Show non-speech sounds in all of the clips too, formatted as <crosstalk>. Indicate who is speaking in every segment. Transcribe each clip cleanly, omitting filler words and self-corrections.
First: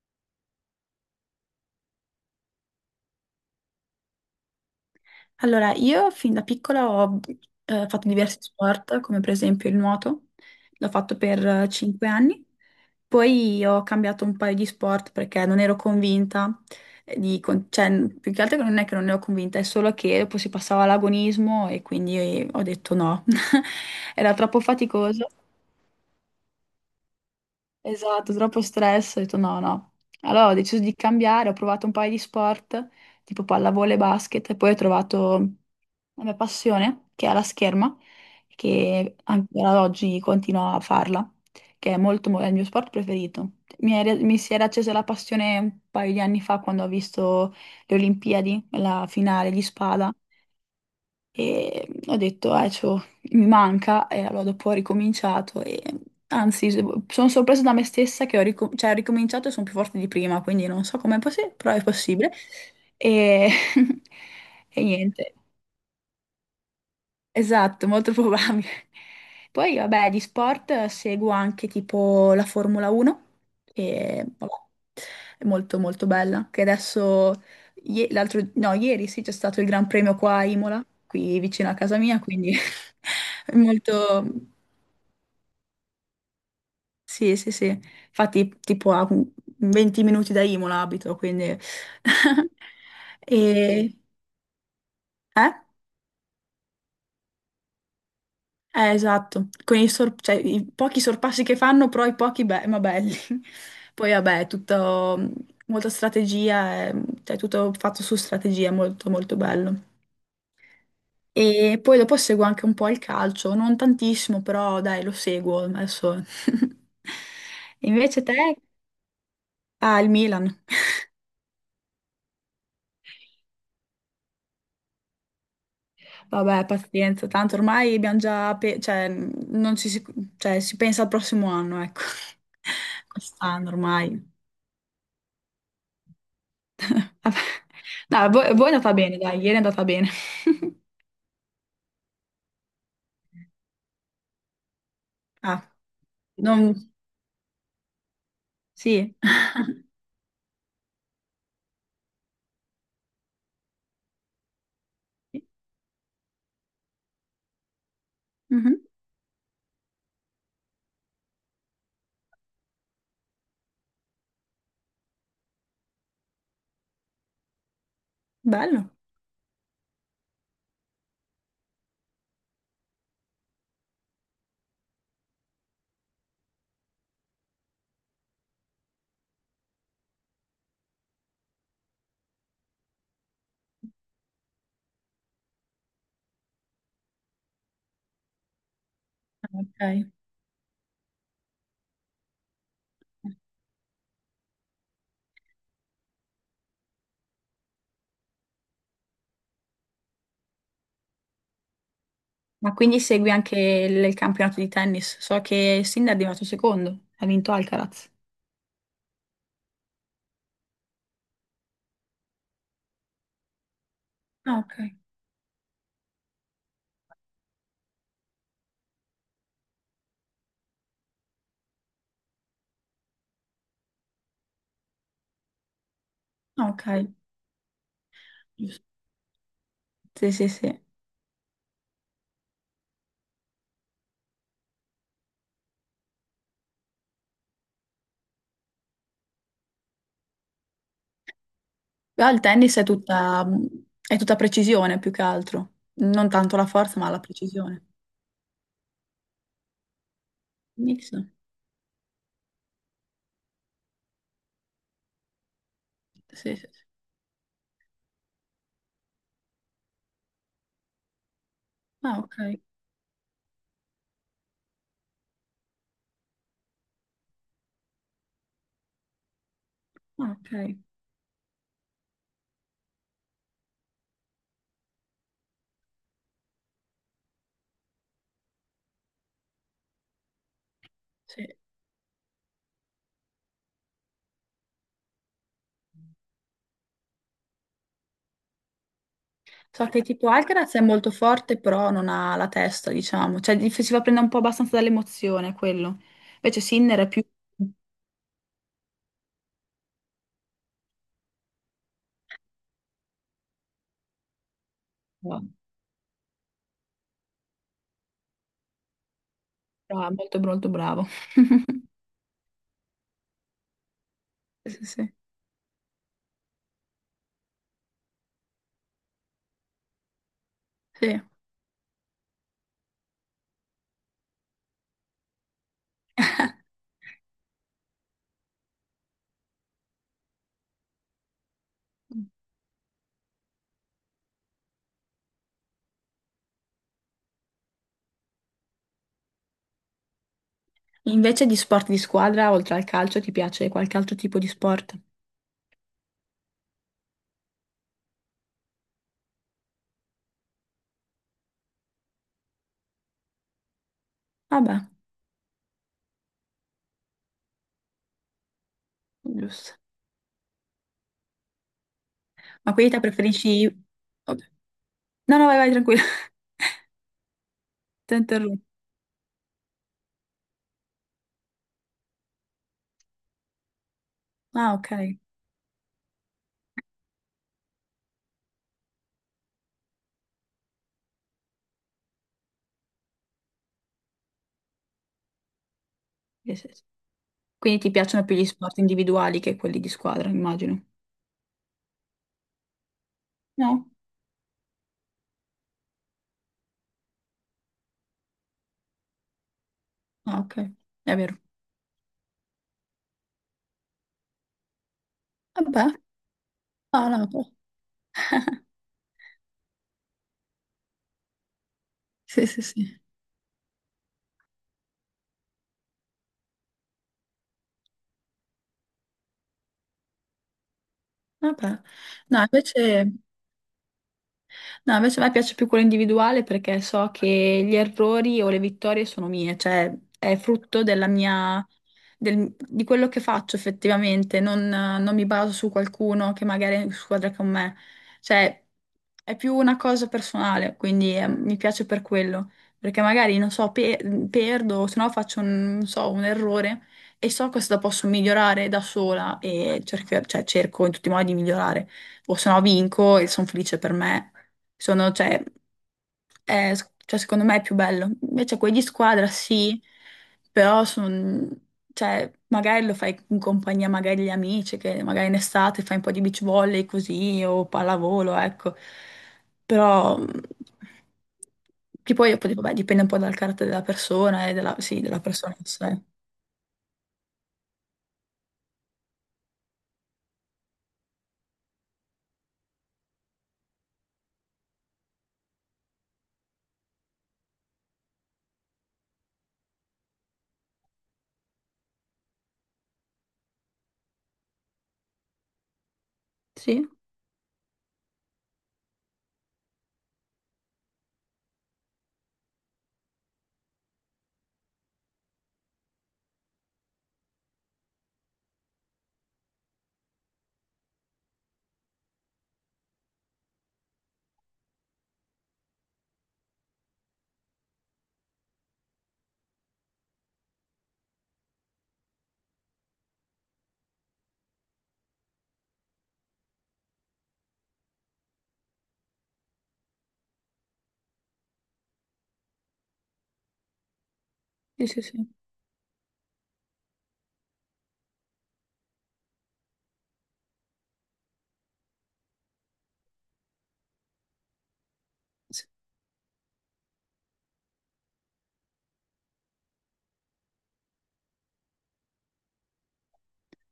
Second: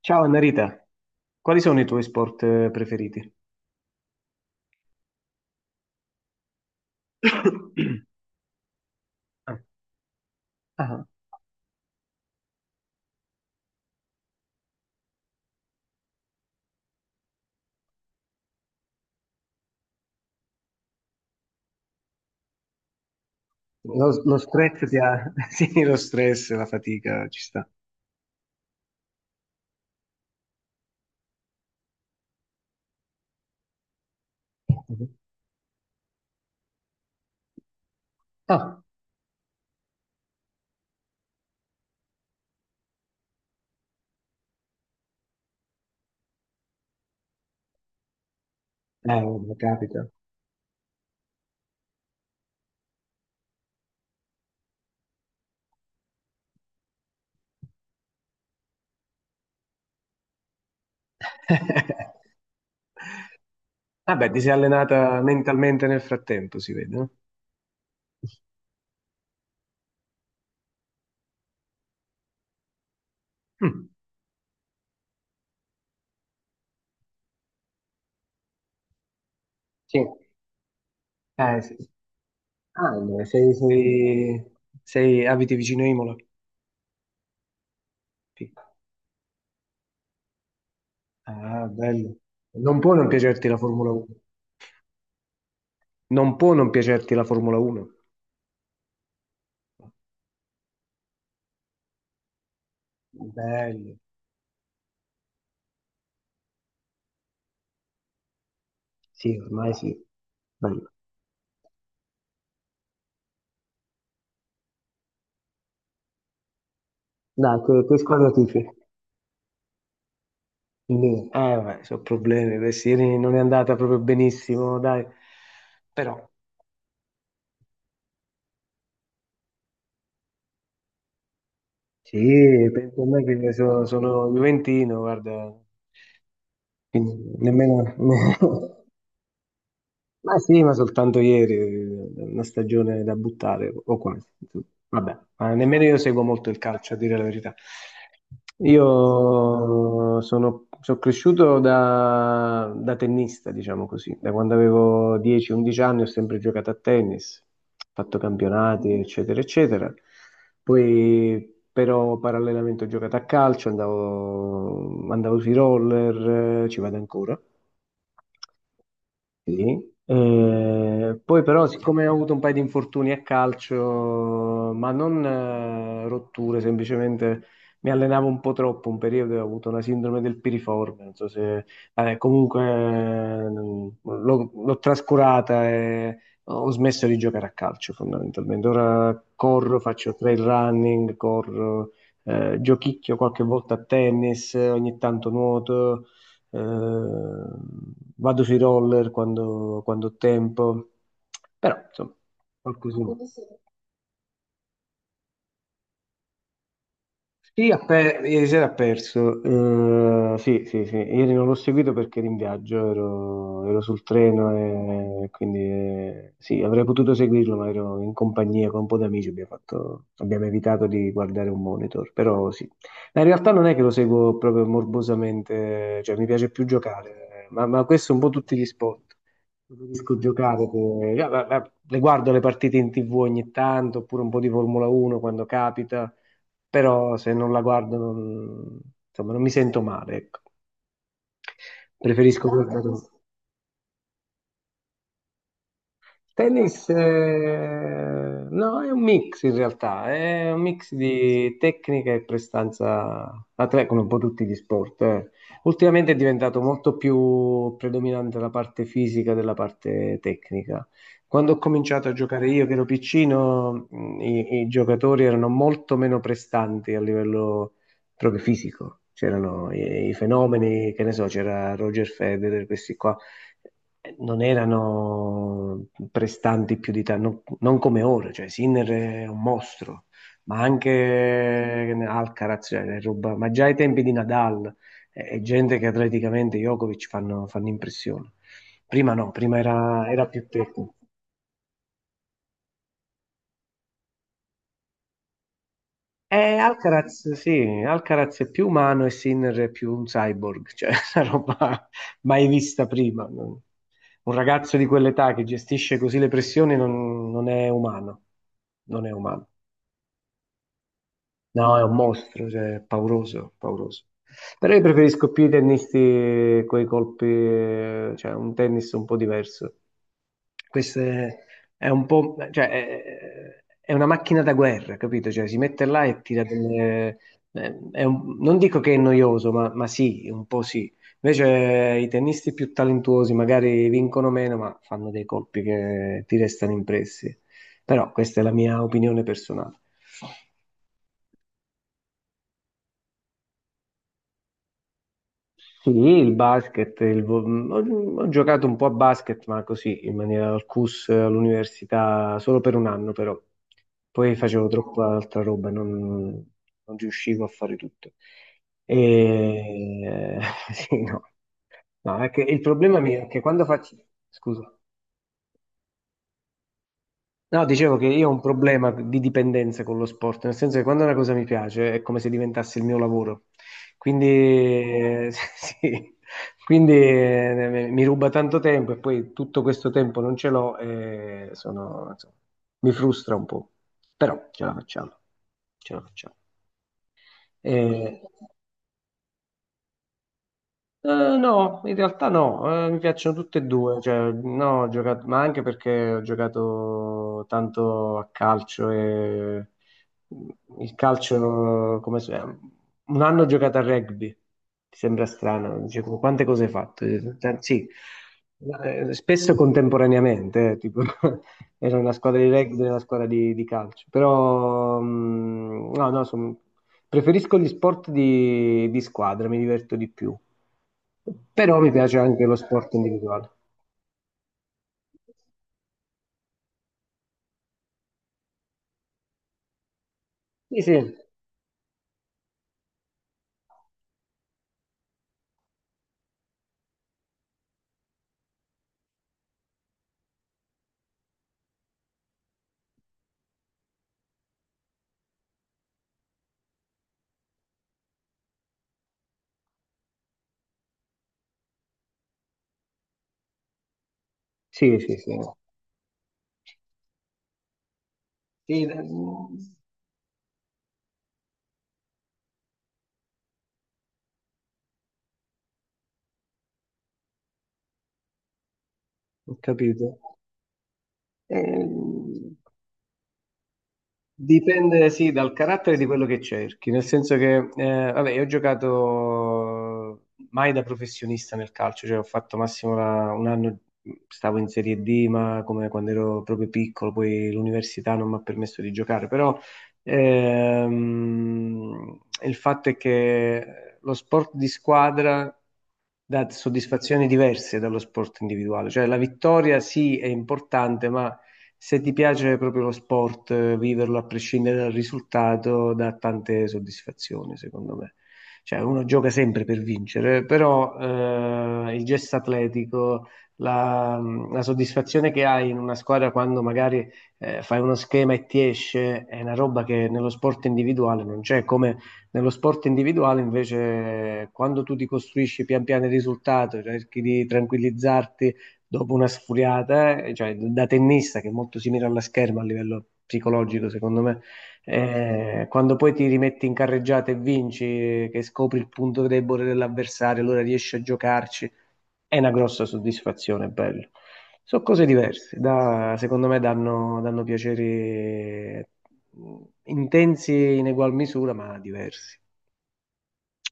Speaker 1: Ciao Annarita, quali sono i tuoi sport preferiti?
Speaker 2: Allora, io fin da piccola ho
Speaker 1: <coughs>
Speaker 2: fatto diversi sport, come per esempio il
Speaker 1: <clears throat>
Speaker 2: nuoto,
Speaker 1: Ah,
Speaker 2: l'ho fatto
Speaker 1: ah.
Speaker 2: per 5 anni, poi ho cambiato un paio di sport perché non ero convinta, di con- cioè, n- più che altro che non è che non ne ero convinta, è solo che dopo si passava all'agonismo e quindi ho detto no,
Speaker 1: Boh. lo,
Speaker 2: <laughs> era
Speaker 1: lo
Speaker 2: troppo
Speaker 1: stress ti ha...
Speaker 2: faticoso,
Speaker 1: <laughs> Sì, lo stress, la fatica, ci sta.
Speaker 2: esatto, troppo stress, ho detto no, no. Allora ho deciso di cambiare, ho provato un paio di sport, tipo pallavolo e basket, e poi ho
Speaker 1: Mhm.
Speaker 2: trovato la mia passione, che è la scherma,
Speaker 1: Ah.
Speaker 2: che ancora ad oggi continuo a farla, che è è il mio sport preferito. Mi si era accesa la passione un paio di anni fa quando ho visto le Olimpiadi, la finale
Speaker 1: Vabbè,
Speaker 2: di
Speaker 1: capita.
Speaker 2: spada, e ho detto, mi manca, e allora dopo ho ricominciato, e anzi, sono sorpresa da me stessa che ho ricominciato e sono più forte di prima, quindi non so com'è possibile, però è
Speaker 1: <laughs>
Speaker 2: possibile. E, <laughs>
Speaker 1: Vabbè, ti sei
Speaker 2: e
Speaker 1: allenata
Speaker 2: niente.
Speaker 1: mentalmente nel frattempo, si vede, no?
Speaker 2: Esatto, molto <laughs> probabile. Poi, vabbè, di sport seguo anche tipo la Formula 1,
Speaker 1: Mm.
Speaker 2: che vabbè, è molto molto bella, che adesso, ie- l'altro, no, ieri sì, c'è stato il Gran
Speaker 1: Sì.
Speaker 2: Premio qua a Imola, qui vicino
Speaker 1: Sì.
Speaker 2: a
Speaker 1: Sì.
Speaker 2: casa mia, quindi
Speaker 1: Ah, no,
Speaker 2: <laughs> è molto...
Speaker 1: Abiti vicino a Imola?
Speaker 2: Sì, sì, sì.
Speaker 1: Sì.
Speaker 2: Infatti, tipo a 20 minuti da Imola abito, quindi...
Speaker 1: Ah, bello.
Speaker 2: <laughs>
Speaker 1: Non può non piacerti la Formula
Speaker 2: E...
Speaker 1: 1.
Speaker 2: Eh?
Speaker 1: Non può non piacerti la Formula 1.
Speaker 2: Esatto, con i, sor- cioè, i pochi sorpassi che fanno, però i pochi ma belli.
Speaker 1: Bello.
Speaker 2: <laughs> Poi vabbè, è tutto molta strategia, cioè tutto fatto su strategia, è molto molto
Speaker 1: Sì, ormai
Speaker 2: bello.
Speaker 1: sì. Dai,
Speaker 2: E poi dopo seguo anche un po' il calcio, non tantissimo, però dai, lo seguo adesso.
Speaker 1: dai,
Speaker 2: <laughs>
Speaker 1: che
Speaker 2: Invece
Speaker 1: squadra
Speaker 2: te?
Speaker 1: tifi?
Speaker 2: Ah, il Milan. <laughs>
Speaker 1: Inter. Vabbè, sono problemi. Questi ieri non è andata proprio benissimo, dai. Però,
Speaker 2: Vabbè, pazienza, tanto ormai abbiamo già, pe- cioè, non ci si, cioè, si pensa al prossimo anno, ecco.
Speaker 1: sì, penso a
Speaker 2: <laughs>
Speaker 1: me che
Speaker 2: Quest'anno
Speaker 1: sono
Speaker 2: ormai.
Speaker 1: Juventino, guarda. Quindi,
Speaker 2: Vabbè.
Speaker 1: nemmeno.
Speaker 2: No, a voi è
Speaker 1: <laughs>
Speaker 2: andata bene, dai, ieri è andata bene.
Speaker 1: Ma sì, ma
Speaker 2: <laughs>
Speaker 1: soltanto ieri, una stagione da buttare, o quasi, insomma. Vabbè, ma
Speaker 2: Ah,
Speaker 1: nemmeno io seguo molto il
Speaker 2: non...
Speaker 1: calcio, a dire la verità.
Speaker 2: Sì.
Speaker 1: Io sono cresciuto da tennista, diciamo così. Da quando avevo
Speaker 2: <laughs>
Speaker 1: 10-11 anni ho sempre giocato a tennis, fatto
Speaker 2: Mhm.
Speaker 1: campionati, eccetera, eccetera. Poi però parallelamente ho giocato a calcio, andavo sui roller, ci vado ancora.
Speaker 2: Bello.
Speaker 1: Sì. Poi però, siccome ho avuto un paio di infortuni a calcio, ma non rotture, semplicemente mi allenavo un po' troppo, un periodo e ho avuto una sindrome del piriforme, non so se. Vabbè, comunque l'ho trascurata e ho smesso di giocare a calcio fondamentalmente. Ora corro,
Speaker 2: Ok.
Speaker 1: faccio trail running, corro, giochicchio qualche volta a tennis, ogni tanto nuoto eh, vado sui roller quando, quando ho tempo, però insomma,
Speaker 2: Ma quindi
Speaker 1: qualcosina.
Speaker 2: segui anche il campionato di tennis? So che Sinner è arrivato secondo, ha vinto
Speaker 1: Sì, ha
Speaker 2: Alcaraz.
Speaker 1: ieri sera ha perso. Sì, sì, sì. Ieri non l'ho seguito perché ero in viaggio, ero sul
Speaker 2: Ah, ok.
Speaker 1: treno e quindi sì, avrei potuto seguirlo, ma ero in compagnia con un po' di amici, abbiamo evitato di guardare un monitor, però sì. Ma in realtà non è che lo seguo proprio morbosamente, cioè mi piace più
Speaker 2: Ah, ok,
Speaker 1: giocare, ma questo è un po' tutti gli
Speaker 2: giusto.
Speaker 1: sport. Preferisco
Speaker 2: Sì, sì,
Speaker 1: giocare,
Speaker 2: sì.
Speaker 1: le guardo le partite in TV ogni tanto, oppure un po' di Formula 1 quando capita, però se non la guardo non, insomma, non mi sento male, ecco.
Speaker 2: Però il
Speaker 1: Preferisco
Speaker 2: tennis è
Speaker 1: guardarlo.
Speaker 2: è tutta precisione più che altro, non tanto la
Speaker 1: Tennis,
Speaker 2: forza ma la precisione.
Speaker 1: no, è un mix in realtà, è un mix
Speaker 2: Mix.
Speaker 1: di tecnica e prestanza atleta, come un po' tutti gli sport. Ultimamente è
Speaker 2: Sì, sì,
Speaker 1: diventato
Speaker 2: sì.
Speaker 1: molto più predominante la parte fisica della parte tecnica. Quando ho cominciato a
Speaker 2: Ah,
Speaker 1: giocare
Speaker 2: ok.
Speaker 1: io, che ero piccino, i giocatori erano molto meno prestanti a livello proprio fisico. C'erano i
Speaker 2: Ah, ok.
Speaker 1: fenomeni, che ne so, c'era Roger Federer, questi qua non erano prestanti più di tanto, non come ora, cioè Sinner è un mostro, ma
Speaker 2: Sì.
Speaker 1: anche Alcaraz, cioè, ma già ai tempi di Nadal è gente che atleticamente Djokovic fanno impressione. Prima no, prima
Speaker 2: So che
Speaker 1: era
Speaker 2: tipo
Speaker 1: più
Speaker 2: Alcaraz è
Speaker 1: tecnico.
Speaker 2: molto forte, però non ha la testa, diciamo. Cioè, gli faceva prendere un po' abbastanza dall'emozione quello. Invece Sinner è più...
Speaker 1: Alcaraz, sì, Alcaraz è più umano e Sinner è più un cyborg, cioè <laughs> una roba mai vista prima. Un ragazzo di quell'età che
Speaker 2: Bravo,
Speaker 1: gestisce così le pressioni non è umano, non è umano.
Speaker 2: molto, molto bravo.
Speaker 1: No, è
Speaker 2: <laughs>
Speaker 1: un mostro, cioè, è pauroso, pauroso. Però io
Speaker 2: Sì, sì,
Speaker 1: preferisco più i tennisti con i colpi, cioè un tennis un po' diverso. Questo
Speaker 2: sì.
Speaker 1: è un po', cioè, è una macchina da guerra, capito? Cioè, si mette là e tira delle. Non dico che è noioso, ma sì, un po' sì. Invece i
Speaker 2: Sì.
Speaker 1: tennisti più talentuosi magari vincono meno, ma fanno dei colpi che ti restano impressi. Però questa è la mia opinione personale.
Speaker 2: Invece di sport di squadra, oltre al calcio, ti piace qualche altro tipo di sport?
Speaker 1: Sì, il basket, ho giocato un po' a basket, ma così, in maniera al CUS, all'università, solo per un anno però. Poi facevo
Speaker 2: Vabbè,
Speaker 1: troppa altra roba, non riuscivo a fare tutto.
Speaker 2: giusto.
Speaker 1: E... <laughs> Sì, no. No, è che il
Speaker 2: Ma quindi
Speaker 1: problema
Speaker 2: te
Speaker 1: mio è che quando
Speaker 2: preferisci...
Speaker 1: faccio...
Speaker 2: Ok.
Speaker 1: Scusa.
Speaker 2: No, no, vai, vai, tranquilla. <laughs>
Speaker 1: No, dicevo che
Speaker 2: Ti
Speaker 1: io ho un
Speaker 2: interrompo.
Speaker 1: problema di dipendenza con lo sport, nel senso che quando una cosa mi piace è come se diventasse il mio lavoro. Quindi,
Speaker 2: Ah, ok.
Speaker 1: <laughs> sì, quindi mi ruba tanto tempo e poi tutto questo tempo non ce l'ho e sono, insomma, mi frustra un po'. Però ce la facciamo, ce la facciamo.
Speaker 2: Sì, sì, sì. Quindi ti
Speaker 1: Eh,
Speaker 2: piacciono più gli sport individuali che quelli di squadra, immagino.
Speaker 1: Eh, no, in realtà no, mi piacciono tutte e
Speaker 2: No?
Speaker 1: due, cioè, no, ho giocato, ma anche perché ho giocato tanto a calcio e
Speaker 2: Ah, ok.
Speaker 1: il
Speaker 2: È vero.
Speaker 1: calcio, come se- un anno ho giocato a rugby, ti sembra strano,
Speaker 2: Vabbè,
Speaker 1: dice, quante cose hai fatto?
Speaker 2: no, no,
Speaker 1: Sì, spesso contemporaneamente, tipo, <laughs> era una squadra
Speaker 2: sì,
Speaker 1: di
Speaker 2: sì,
Speaker 1: rugby e una
Speaker 2: sì.
Speaker 1: squadra di calcio, però no, no, preferisco gli sport di squadra, mi diverto di più. Però
Speaker 2: Vabbè.
Speaker 1: mi piace
Speaker 2: No,
Speaker 1: anche lo sport
Speaker 2: invece,
Speaker 1: individuale.
Speaker 2: No, invece a me piace più quello individuale perché so che gli errori o le vittorie sono mie, cioè è
Speaker 1: Sì,
Speaker 2: frutto
Speaker 1: sì,
Speaker 2: di quello che faccio effettivamente, non mi baso su qualcuno che magari è in squadra con me, cioè è più una cosa personale, quindi mi piace per quello, perché magari non so, perdo, o se no faccio un, non so, un errore e so cosa posso migliorare da sola e cerco, cioè, cerco in tutti i modi di migliorare, o se no vinco e sono felice per me
Speaker 1: sì,
Speaker 2: sono,
Speaker 1: sì, sì.
Speaker 2: cioè, è- cioè, secondo me è più bello. Invece quelli di
Speaker 1: Sì,
Speaker 2: squadra sì, però sono, cioè, magari lo fai in compagnia magari degli amici, che magari in estate fai un po' di beach volley così o pallavolo, ecco.
Speaker 1: ho capito.
Speaker 2: Però che poi,
Speaker 1: Ehm,
Speaker 2: vabbè, dipende un po' dal carattere della persona e
Speaker 1: Dipende,
Speaker 2: della
Speaker 1: sì, dal
Speaker 2: persona in
Speaker 1: carattere
Speaker 2: sé.
Speaker 1: di quello che cerchi, nel senso che, vabbè, io ho giocato mai da professionista nel calcio, cioè ho fatto massimo un anno, stavo in Serie D, ma come quando ero proprio piccolo, poi l'università non mi ha permesso di giocare, però il fatto è che lo sport di squadra dà
Speaker 2: Sì,
Speaker 1: soddisfazioni diverse dallo sport individuale, cioè la vittoria sì è importante, ma se ti piace proprio lo sport, viverlo a prescindere dal risultato dà tante soddisfazioni, secondo me. Cioè, uno gioca sempre per vincere, però il gesto atletico, la, la soddisfazione che hai in una squadra quando magari fai uno schema e ti esce, è una roba che nello sport individuale non c'è, come nello sport individuale invece quando tu ti costruisci pian piano il risultato, cerchi di tranquillizzarti dopo una sfuriata, cioè da tennista che è molto simile alla scherma a livello psicologico, secondo me,
Speaker 2: sì, sì,
Speaker 1: quando poi ti rimetti in carreggiata e vinci, che scopri il punto debole dell'avversario, allora riesci a giocarci, è una grossa soddisfazione, è bello. Sono cose diverse,
Speaker 2: sì.
Speaker 1: secondo me danno piaceri intensi in egual misura, ma diversi.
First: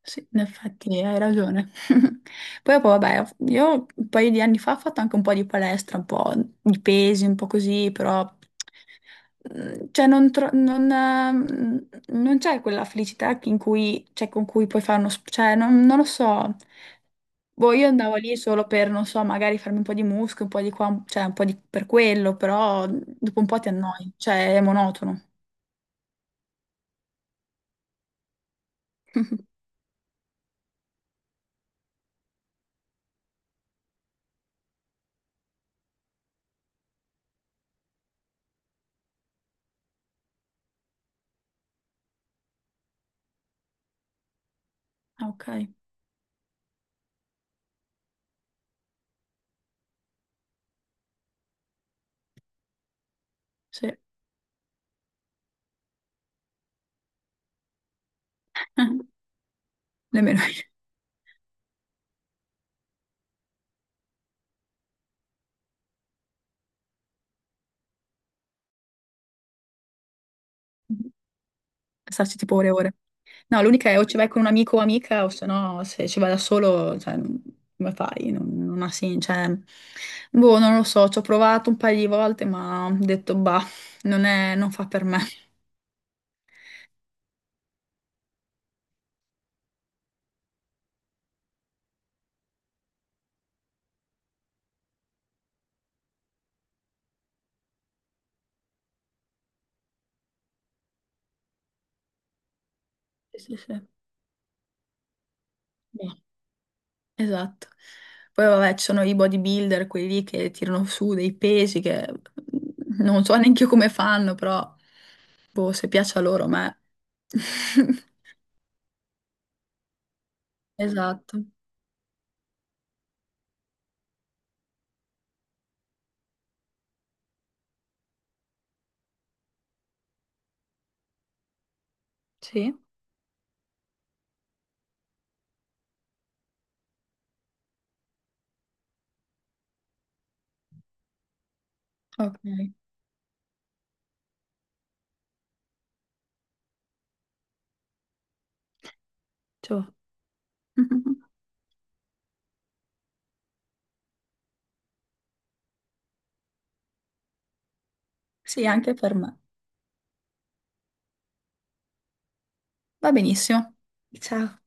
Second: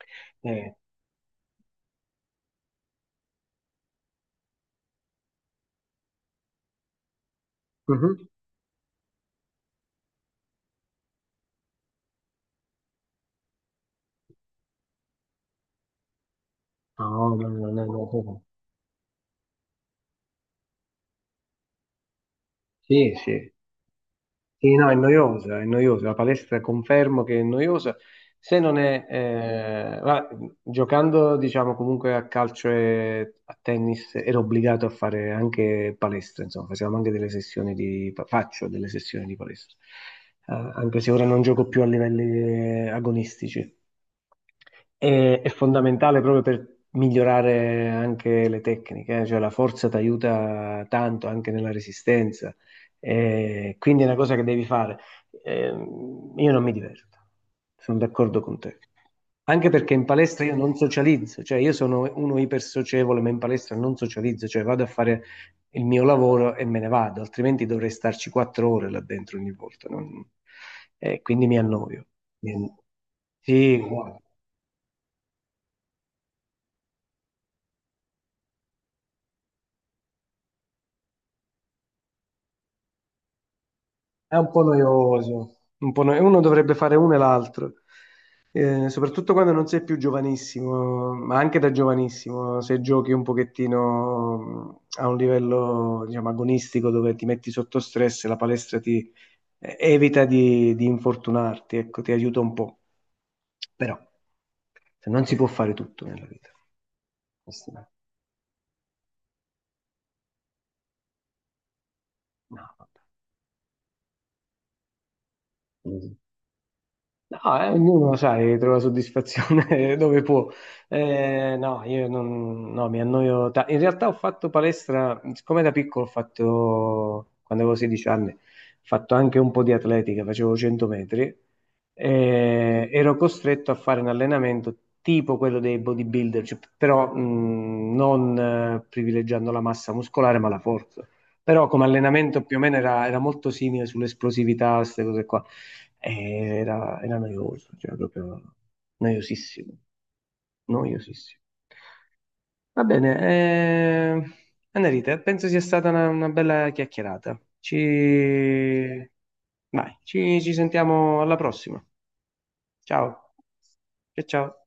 Speaker 2: Sì, in
Speaker 1: Eh,
Speaker 2: effetti hai ragione. <laughs> Poi, poi, vabbè, io un paio di anni fa ho fatto anche un po' di palestra, un po' di pesi, un po' così, però
Speaker 1: mhm.
Speaker 2: mm, cioè, non, tro- non, non c'è quella felicità in cui, cioè, con cui puoi fare uno... Cioè, non lo so.
Speaker 1: No, no, no,
Speaker 2: Boh,
Speaker 1: no,
Speaker 2: io
Speaker 1: no,
Speaker 2: andavo lì
Speaker 1: no.
Speaker 2: solo per, non so, magari farmi un po' di muscolo, un po' di qua, cioè un po' di, per quello, però
Speaker 1: Sì,
Speaker 2: dopo un
Speaker 1: sì.
Speaker 2: po' ti annoi, cioè è
Speaker 1: Sì, no,
Speaker 2: monotono.
Speaker 1: è noiosa, la palestra confermo che è noiosa, se non è,
Speaker 2: <laughs>
Speaker 1: giocando diciamo comunque a calcio e a tennis ero obbligato a fare anche palestra, insomma, facevamo anche delle sessioni di, faccio delle sessioni di palestra. Anche se ora non gioco più a livelli agonistici.
Speaker 2: Ah,
Speaker 1: È
Speaker 2: ok,
Speaker 1: fondamentale proprio per migliorare anche le tecniche, cioè la forza ti aiuta tanto anche nella resistenza,
Speaker 2: sì.
Speaker 1: quindi è una cosa che devi fare. Io non mi diverto, sono d'accordo con te.
Speaker 2: <laughs>
Speaker 1: Anche perché in
Speaker 2: Nemmeno
Speaker 1: palestra io
Speaker 2: io.
Speaker 1: non socializzo, cioè io sono uno ipersocievole, ma in palestra non socializzo, cioè vado a fare il mio lavoro e me ne vado, altrimenti dovrei starci 4 ore là dentro ogni volta. Quindi mi annoio.
Speaker 2: Starci
Speaker 1: Mi
Speaker 2: tipo ore e
Speaker 1: an-
Speaker 2: ore. No,
Speaker 1: Sì,
Speaker 2: l'unica è o ci
Speaker 1: guarda.
Speaker 2: vai con un amico o amica, o se no, se ci vai da solo, cioè, come fai? Non, non ha cioè, boh, non lo so, ci ho provato un paio di volte, ma ho detto, bah, non
Speaker 1: È un
Speaker 2: è,
Speaker 1: po'
Speaker 2: non fa per me.
Speaker 1: noioso, un po' noioso. Uno dovrebbe fare uno e l'altro, soprattutto quando non sei più giovanissimo, ma anche da giovanissimo, se giochi un pochettino a un livello, diciamo, agonistico dove ti metti sotto stress, la palestra ti evita di infortunarti, ecco, ti aiuta un po'.
Speaker 2: Sì, sì, sì.
Speaker 1: Però se non si può fare tutto
Speaker 2: Boh,
Speaker 1: nella vita.
Speaker 2: esatto.
Speaker 1: Questo- è-
Speaker 2: Poi vabbè, ci sono i bodybuilder, quelli lì che tirano su dei pesi che
Speaker 1: No,
Speaker 2: mhmm, non so neanche io come fanno, però, boh, se
Speaker 1: vabbè.
Speaker 2: piace a loro, a me.
Speaker 1: No, ognuno,
Speaker 2: <laughs>
Speaker 1: sai, trova soddisfazione <laughs> dove può.
Speaker 2: Esatto.
Speaker 1: No, io non, no, mi annoio. In realtà ho fatto palestra, siccome da piccolo ho fatto, quando avevo 16 anni, ho fatto anche un po' di atletica, facevo 100 metri,
Speaker 2: Sì?
Speaker 1: ero costretto a fare un allenamento tipo quello dei bodybuilder, cioè, però non privilegiando la massa muscolare, ma la forza. Però come
Speaker 2: Ok,
Speaker 1: allenamento più o meno era molto simile sull'esplosività, queste cose qua. Era noioso, cioè proprio noiosissimo,
Speaker 2: ciao. <laughs>
Speaker 1: noiosissimo. Va bene, Annalita, penso sia stata una bella chiacchierata.
Speaker 2: Sì, anche per me.
Speaker 1: Vai, ci sentiamo alla prossima. Ciao,
Speaker 2: Va benissimo.
Speaker 1: ciao
Speaker 2: Ciao.
Speaker 1: ciao.